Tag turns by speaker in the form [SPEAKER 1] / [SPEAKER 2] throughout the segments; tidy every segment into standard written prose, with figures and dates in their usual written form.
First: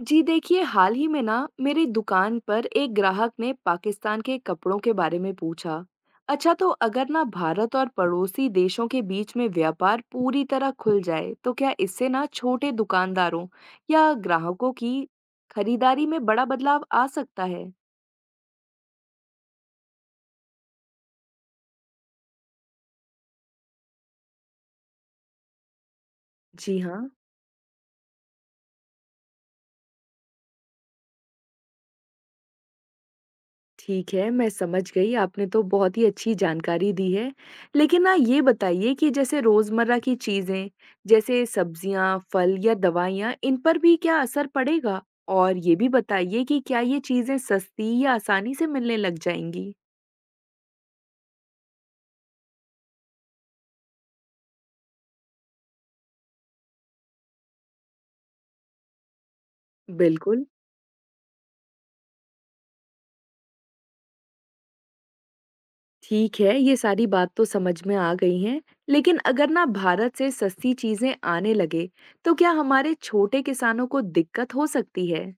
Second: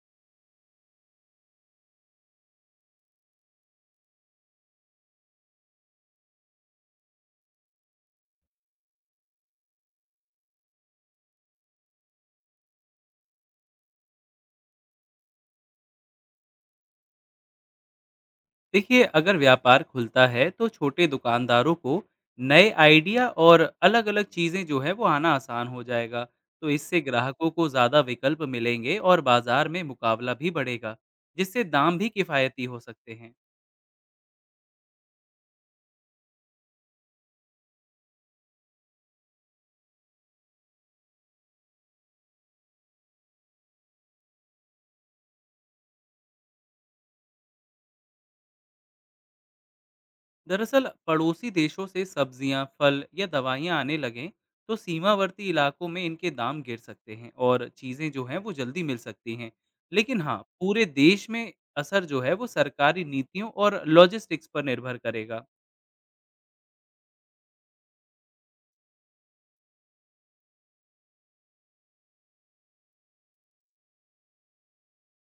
[SPEAKER 1] जी देखिए, हाल ही में ना मेरी दुकान पर एक ग्राहक ने पाकिस्तान के कपड़ों के बारे में पूछा। अच्छा तो अगर ना भारत और पड़ोसी देशों के बीच में व्यापार पूरी तरह खुल जाए, तो क्या इससे ना छोटे दुकानदारों या ग्राहकों की खरीदारी में बड़ा बदलाव आ सकता है?
[SPEAKER 2] देखिए, अगर व्यापार खुलता है तो छोटे दुकानदारों को नए आइडिया और अलग अलग चीज़ें जो है वो आना आसान हो जाएगा। तो
[SPEAKER 1] जी
[SPEAKER 2] इससे
[SPEAKER 1] हाँ।
[SPEAKER 2] ग्राहकों को ज़्यादा विकल्प मिलेंगे और बाज़ार में मुकाबला भी बढ़ेगा, जिससे दाम भी किफ़ायती हो सकते हैं।
[SPEAKER 1] ठीक है, मैं समझ गई, आपने तो बहुत ही अच्छी जानकारी दी है। लेकिन ना ये बताइए कि जैसे रोज़मर्रा की चीज़ें, जैसे सब्जियाँ, फल या दवाइयाँ, इन पर भी क्या असर पड़ेगा? और ये भी बताइए कि क्या ये चीज़ें सस्ती या आसानी से मिलने लग जाएँगी?
[SPEAKER 2] दरअसल, पड़ोसी देशों से सब्जियां, फल या दवाइयां आने लगें तो सीमावर्ती इलाकों में इनके दाम गिर सकते हैं और चीज़ें जो हैं वो जल्दी मिल सकती हैं। लेकिन हाँ,
[SPEAKER 1] बिल्कुल,
[SPEAKER 2] पूरे देश में असर जो है वो सरकारी नीतियों और लॉजिस्टिक्स पर निर्भर करेगा।
[SPEAKER 1] ठीक है, ये सारी बात तो समझ में आ गई हैं। लेकिन अगर ना भारत से सस्ती चीज़ें आने लगे, तो क्या हमारे छोटे किसानों को दिक्कत हो सकती है?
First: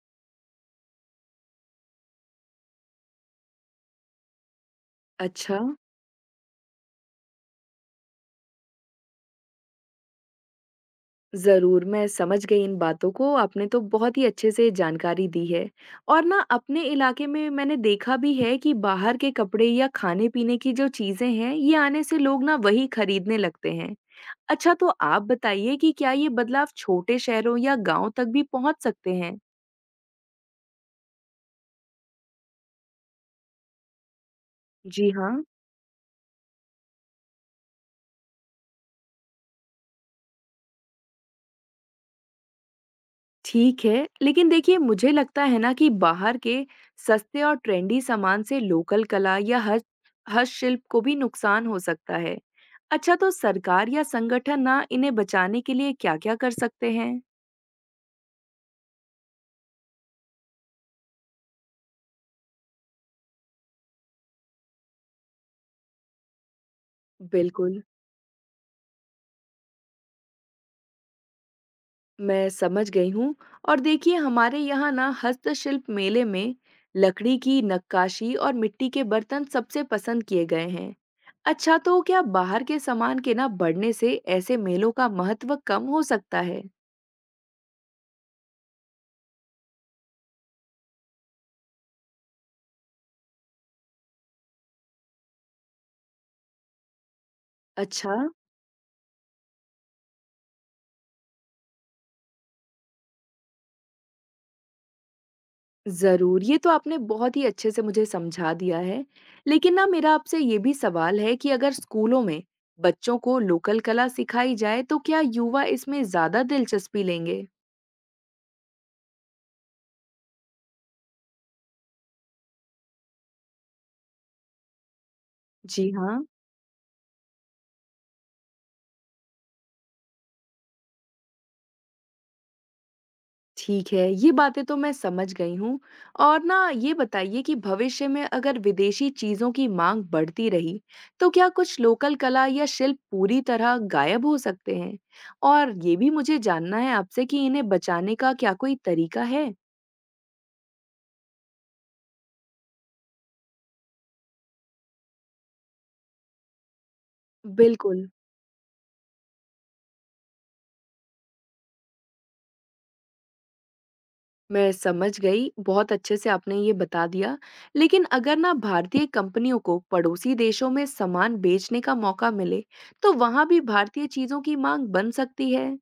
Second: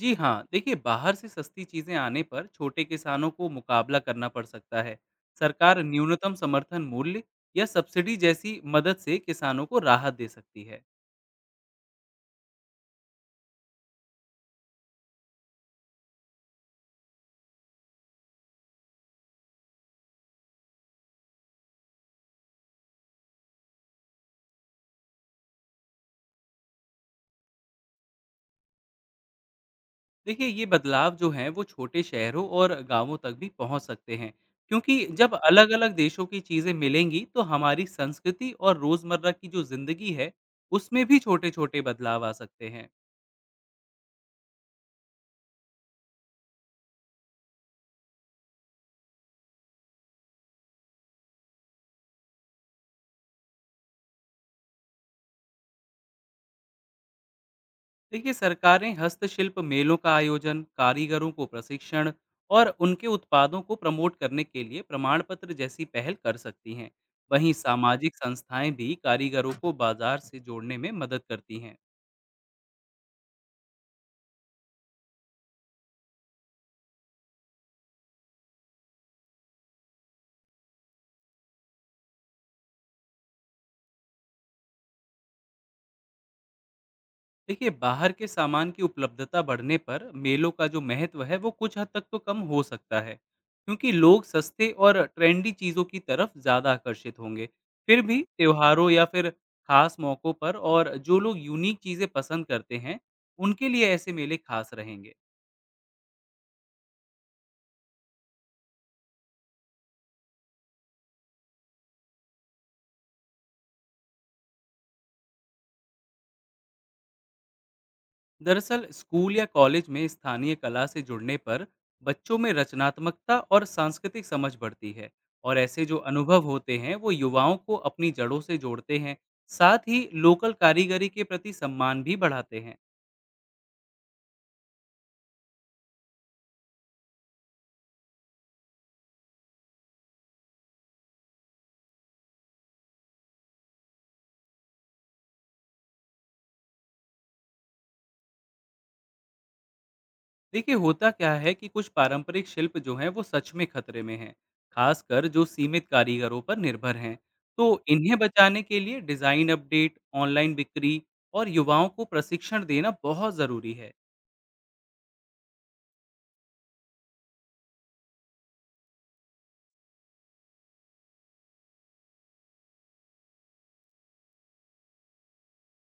[SPEAKER 2] जी हाँ, देखिए, बाहर से सस्ती चीजें आने पर छोटे किसानों को मुकाबला करना पड़ सकता है।
[SPEAKER 1] अच्छा।
[SPEAKER 2] सरकार न्यूनतम समर्थन मूल्य या सब्सिडी जैसी मदद से किसानों को राहत दे सकती है।
[SPEAKER 1] ज़रूर, मैं समझ गई इन बातों को, आपने तो बहुत ही अच्छे से जानकारी दी है। और ना अपने इलाके में मैंने देखा भी है कि बाहर के कपड़े या खाने-पीने की जो चीज़ें हैं, ये आने से लोग ना वही खरीदने लगते हैं। अच्छा तो आप बताइए कि क्या ये बदलाव छोटे शहरों या गाँव तक भी पहुँच सकते हैं?
[SPEAKER 2] देखिए, ये बदलाव जो हैं वो छोटे शहरों और गांवों तक भी पहुंच सकते हैं, क्योंकि
[SPEAKER 1] जी
[SPEAKER 2] जब
[SPEAKER 1] हाँ।
[SPEAKER 2] अलग अलग देशों की चीजें मिलेंगी तो हमारी संस्कृति और रोजमर्रा की जो जिंदगी है, उसमें भी छोटे छोटे बदलाव आ सकते हैं।
[SPEAKER 1] ठीक है, लेकिन देखिए मुझे लगता है ना कि बाहर के सस्ते और ट्रेंडी सामान से लोकल कला या हस्तशिल्प को भी नुकसान हो सकता है। अच्छा, तो सरकार या संगठन ना इन्हें बचाने के लिए क्या-क्या कर सकते हैं?
[SPEAKER 2] देखिए, सरकारें हस्तशिल्प मेलों का आयोजन, कारीगरों को प्रशिक्षण और उनके उत्पादों को प्रमोट करने के लिए प्रमाण पत्र जैसी पहल कर सकती हैं। वहीं
[SPEAKER 1] बिल्कुल,
[SPEAKER 2] सामाजिक संस्थाएं भी कारीगरों को बाजार से जोड़ने में मदद करती हैं।
[SPEAKER 1] मैं समझ गई हूँ और देखिए हमारे यहाँ ना हस्तशिल्प मेले में लकड़ी की नक्काशी और मिट्टी के बर्तन सबसे पसंद किए गए हैं। अच्छा, तो क्या बाहर के सामान के ना बढ़ने से ऐसे मेलों का महत्व कम हो सकता है?
[SPEAKER 2] देखिए, बाहर के सामान की उपलब्धता बढ़ने पर मेलों का जो महत्व है वो कुछ हद तक तो कम हो सकता है, क्योंकि लोग सस्ते और ट्रेंडी चीज़ों की तरफ ज़्यादा आकर्षित होंगे। फिर
[SPEAKER 1] अच्छा,
[SPEAKER 2] भी त्योहारों या फिर खास मौक़ों पर और जो लोग यूनिक चीज़ें पसंद करते हैं, उनके लिए ऐसे मेले खास रहेंगे।
[SPEAKER 1] ज़रूर। ये तो आपने बहुत ही अच्छे से मुझे समझा दिया है। लेकिन ना मेरा आपसे ये भी सवाल है कि अगर स्कूलों में बच्चों को लोकल कला सिखाई जाए तो क्या युवा इसमें ज़्यादा दिलचस्पी लेंगे?
[SPEAKER 2] दरअसल, स्कूल या कॉलेज में स्थानीय कला से जुड़ने पर बच्चों में रचनात्मकता और सांस्कृतिक समझ बढ़ती है, और ऐसे
[SPEAKER 1] जी
[SPEAKER 2] जो
[SPEAKER 1] हाँ,
[SPEAKER 2] अनुभव होते हैं वो युवाओं को अपनी जड़ों से जोड़ते हैं। साथ ही लोकल कारीगरी के प्रति सम्मान भी बढ़ाते हैं।
[SPEAKER 1] ठीक है। ये बातें तो मैं समझ गई हूँ। और ना ये बताइए कि भविष्य में अगर विदेशी चीज़ों की मांग बढ़ती रही, तो क्या कुछ लोकल कला या शिल्प पूरी तरह गायब हो सकते हैं? और ये भी मुझे जानना है आपसे कि इन्हें बचाने का क्या कोई तरीका है?
[SPEAKER 2] देखिए, होता क्या है कि कुछ पारंपरिक शिल्प जो हैं वो सच में खतरे में हैं, खासकर जो सीमित कारीगरों पर निर्भर हैं। तो
[SPEAKER 1] बिल्कुल,
[SPEAKER 2] इन्हें बचाने के लिए डिज़ाइन अपडेट, ऑनलाइन बिक्री और युवाओं को प्रशिक्षण देना बहुत ज़रूरी है।
[SPEAKER 1] मैं समझ गई। बहुत अच्छे से आपने ये बता दिया। लेकिन अगर ना भारतीय कंपनियों को पड़ोसी देशों में सामान बेचने का मौका मिले, तो वहाँ भी भारतीय चीज़ों की माँग बन सकती है?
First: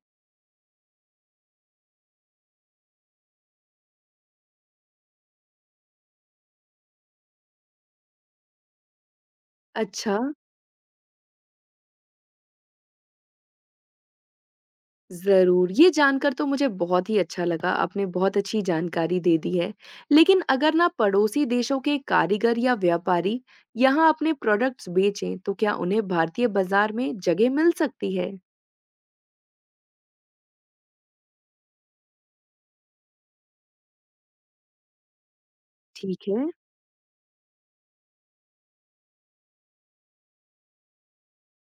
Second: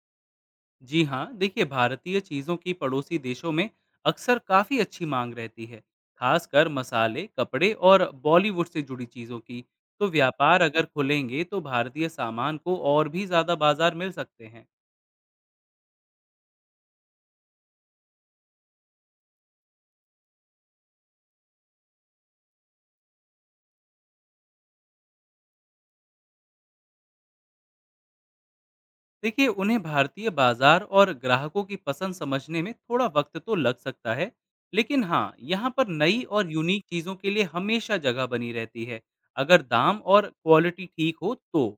[SPEAKER 2] जी हाँ, देखिए, भारतीय चीज़ों की पड़ोसी देशों में अक्सर काफ़ी अच्छी मांग रहती है, खासकर मसाले, कपड़े और बॉलीवुड से जुड़ी चीज़ों की। तो
[SPEAKER 1] अच्छा,
[SPEAKER 2] व्यापार अगर खुलेंगे तो भारतीय सामान को और भी ज़्यादा बाजार मिल सकते हैं।
[SPEAKER 1] ज़रूर। ये जानकर तो मुझे बहुत ही अच्छा लगा, आपने बहुत अच्छी जानकारी दे दी है। लेकिन अगर ना पड़ोसी देशों के कारीगर या व्यापारी यहाँ अपने प्रोडक्ट्स बेचें, तो क्या उन्हें भारतीय बाज़ार में जगह मिल सकती है?
[SPEAKER 2] देखिए, उन्हें भारतीय बाजार और ग्राहकों की पसंद समझने में थोड़ा वक्त तो लग सकता है, लेकिन हाँ, यहाँ पर नई
[SPEAKER 1] ठीक है।
[SPEAKER 2] और यूनिक चीज़ों के लिए हमेशा जगह बनी रहती है, अगर दाम और क्वालिटी ठीक हो तो।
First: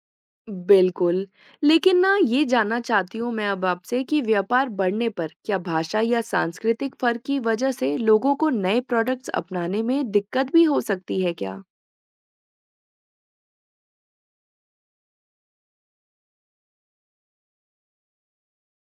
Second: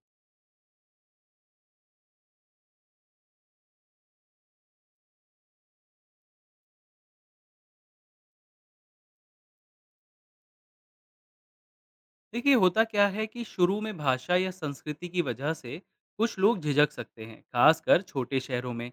[SPEAKER 1] बिल्कुल। लेकिन ना ये जानना चाहती हूँ मैं अब आपसे कि व्यापार बढ़ने पर क्या भाषा या सांस्कृतिक फ़र्क की वजह से लोगों को नए प्रोडक्ट्स अपनाने में दिक्कत भी हो सकती है क्या?
[SPEAKER 2] देखिए, होता क्या है कि शुरू में भाषा या संस्कृति की वजह से कुछ लोग झिझक सकते हैं, खासकर छोटे शहरों में।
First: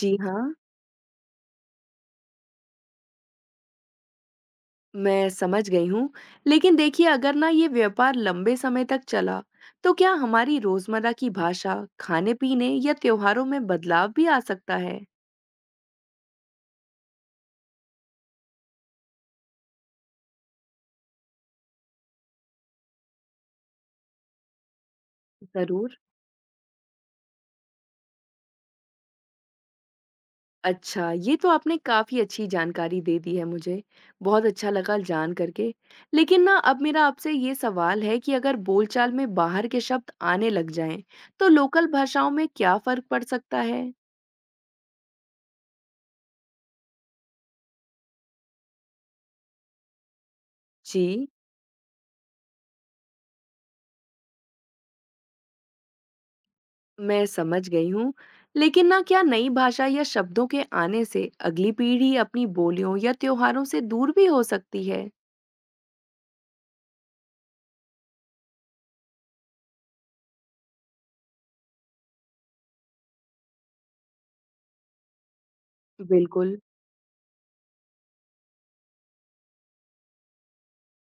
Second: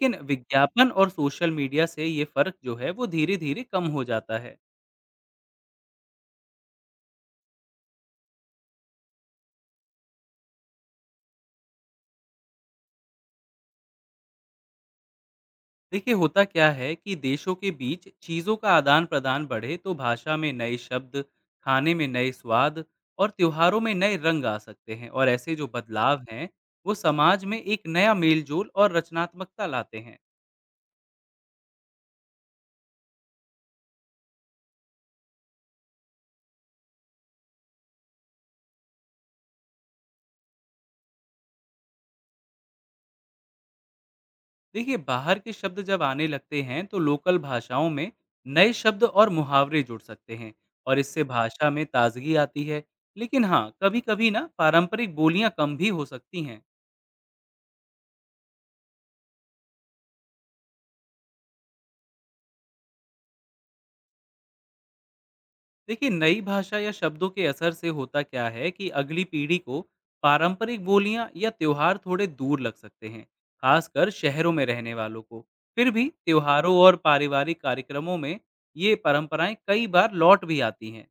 [SPEAKER 1] जी हाँ,
[SPEAKER 2] विज्ञापन और सोशल मीडिया से ये फर्क जो है वो धीरे धीरे कम हो जाता है।
[SPEAKER 1] मैं समझ गई हूँ। लेकिन देखिए अगर ना ये व्यापार लंबे समय तक चला, तो क्या हमारी रोज़मर्रा की भाषा, खाने-पीने या त्योहारों में बदलाव भी आ सकता है?
[SPEAKER 2] देखिए, होता क्या है कि देशों के बीच चीज़ों का आदान प्रदान बढ़े तो भाषा में नए शब्द, खाने में नए स्वाद और त्योहारों में नए रंग आ सकते हैं। और ऐसे जो
[SPEAKER 1] ज़रूर।
[SPEAKER 2] बदलाव हैं वो समाज में एक नया मेलजोल और रचनात्मकता लाते हैं।
[SPEAKER 1] अच्छा, ये तो आपने काफ़ी अच्छी जानकारी दे दी है मुझे, बहुत अच्छा लगा जान करके। लेकिन ना अब मेरा आपसे ये सवाल है कि अगर बोलचाल में बाहर के शब्द आने लग जाएँ, तो लोकल भाषाओं में क्या फ़र्क पड़ सकता है?
[SPEAKER 2] देखिए, बाहर के शब्द जब आने लगते हैं तो लोकल भाषाओं में नए शब्द और मुहावरे जुड़ सकते हैं, और इससे
[SPEAKER 1] जी।
[SPEAKER 2] भाषा में ताजगी आती है। लेकिन हाँ, कभी कभी ना पारंपरिक बोलियां कम भी हो सकती हैं।
[SPEAKER 1] मैं समझ गई हूँ, लेकिन ना क्या नई भाषा या शब्दों के आने से अगली पीढ़ी अपनी बोलियों या त्योहारों से दूर भी हो सकती है?
[SPEAKER 2] देखिए, नई भाषा या शब्दों के असर से होता क्या है कि अगली पीढ़ी को पारंपरिक बोलियां या त्योहार थोड़े दूर लग सकते हैं, खासकर शहरों में रहने वालों को। फिर भी
[SPEAKER 1] बिल्कुल।
[SPEAKER 2] त्योहारों और पारिवारिक कार्यक्रमों में ये परंपराएं कई बार लौट भी आती हैं।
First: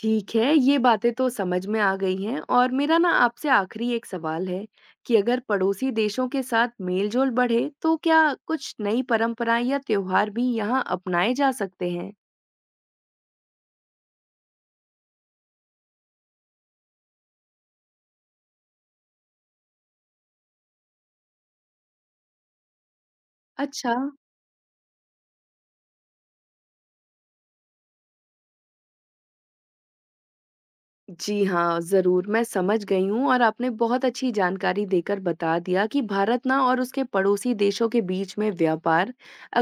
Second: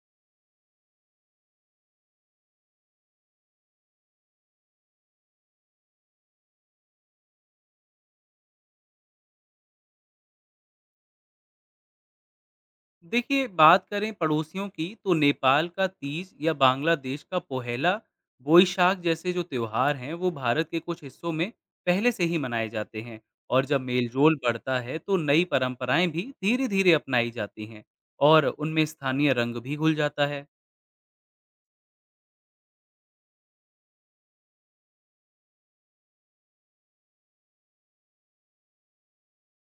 [SPEAKER 1] ठीक है, ये बातें तो समझ में आ गई हैं। और मेरा ना आपसे आखिरी एक सवाल है कि अगर पड़ोसी देशों के साथ मेलजोल बढ़े तो क्या कुछ नई परंपराएं या त्योहार भी यहाँ अपनाए जा सकते हैं?
[SPEAKER 2] देखिए, बात करें पड़ोसियों की तो नेपाल का तीज या बांग्लादेश का पोहेला बोईशाख जैसे जो त्योहार हैं वो भारत के कुछ हिस्सों में पहले से ही मनाए जाते हैं। और जब
[SPEAKER 1] अच्छा।
[SPEAKER 2] मेलजोल बढ़ता है तो नई परंपराएं भी धीरे धीरे अपनाई जाती हैं, और उनमें स्थानीय रंग भी घुल जाता है।
[SPEAKER 1] जी हाँ, जरूर, मैं समझ गई हूँ। और आपने बहुत अच्छी जानकारी देकर बता दिया कि भारत ना और उसके पड़ोसी देशों के बीच में व्यापार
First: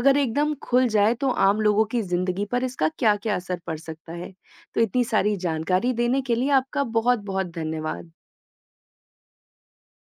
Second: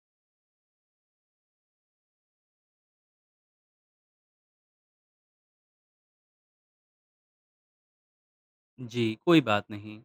[SPEAKER 1] अगर एकदम खुल जाए तो आम लोगों की जिंदगी पर इसका क्या क्या असर पड़ सकता है। तो इतनी सारी जानकारी देने के लिए आपका बहुत बहुत धन्यवाद।
[SPEAKER 2] जी, कोई बात नहीं।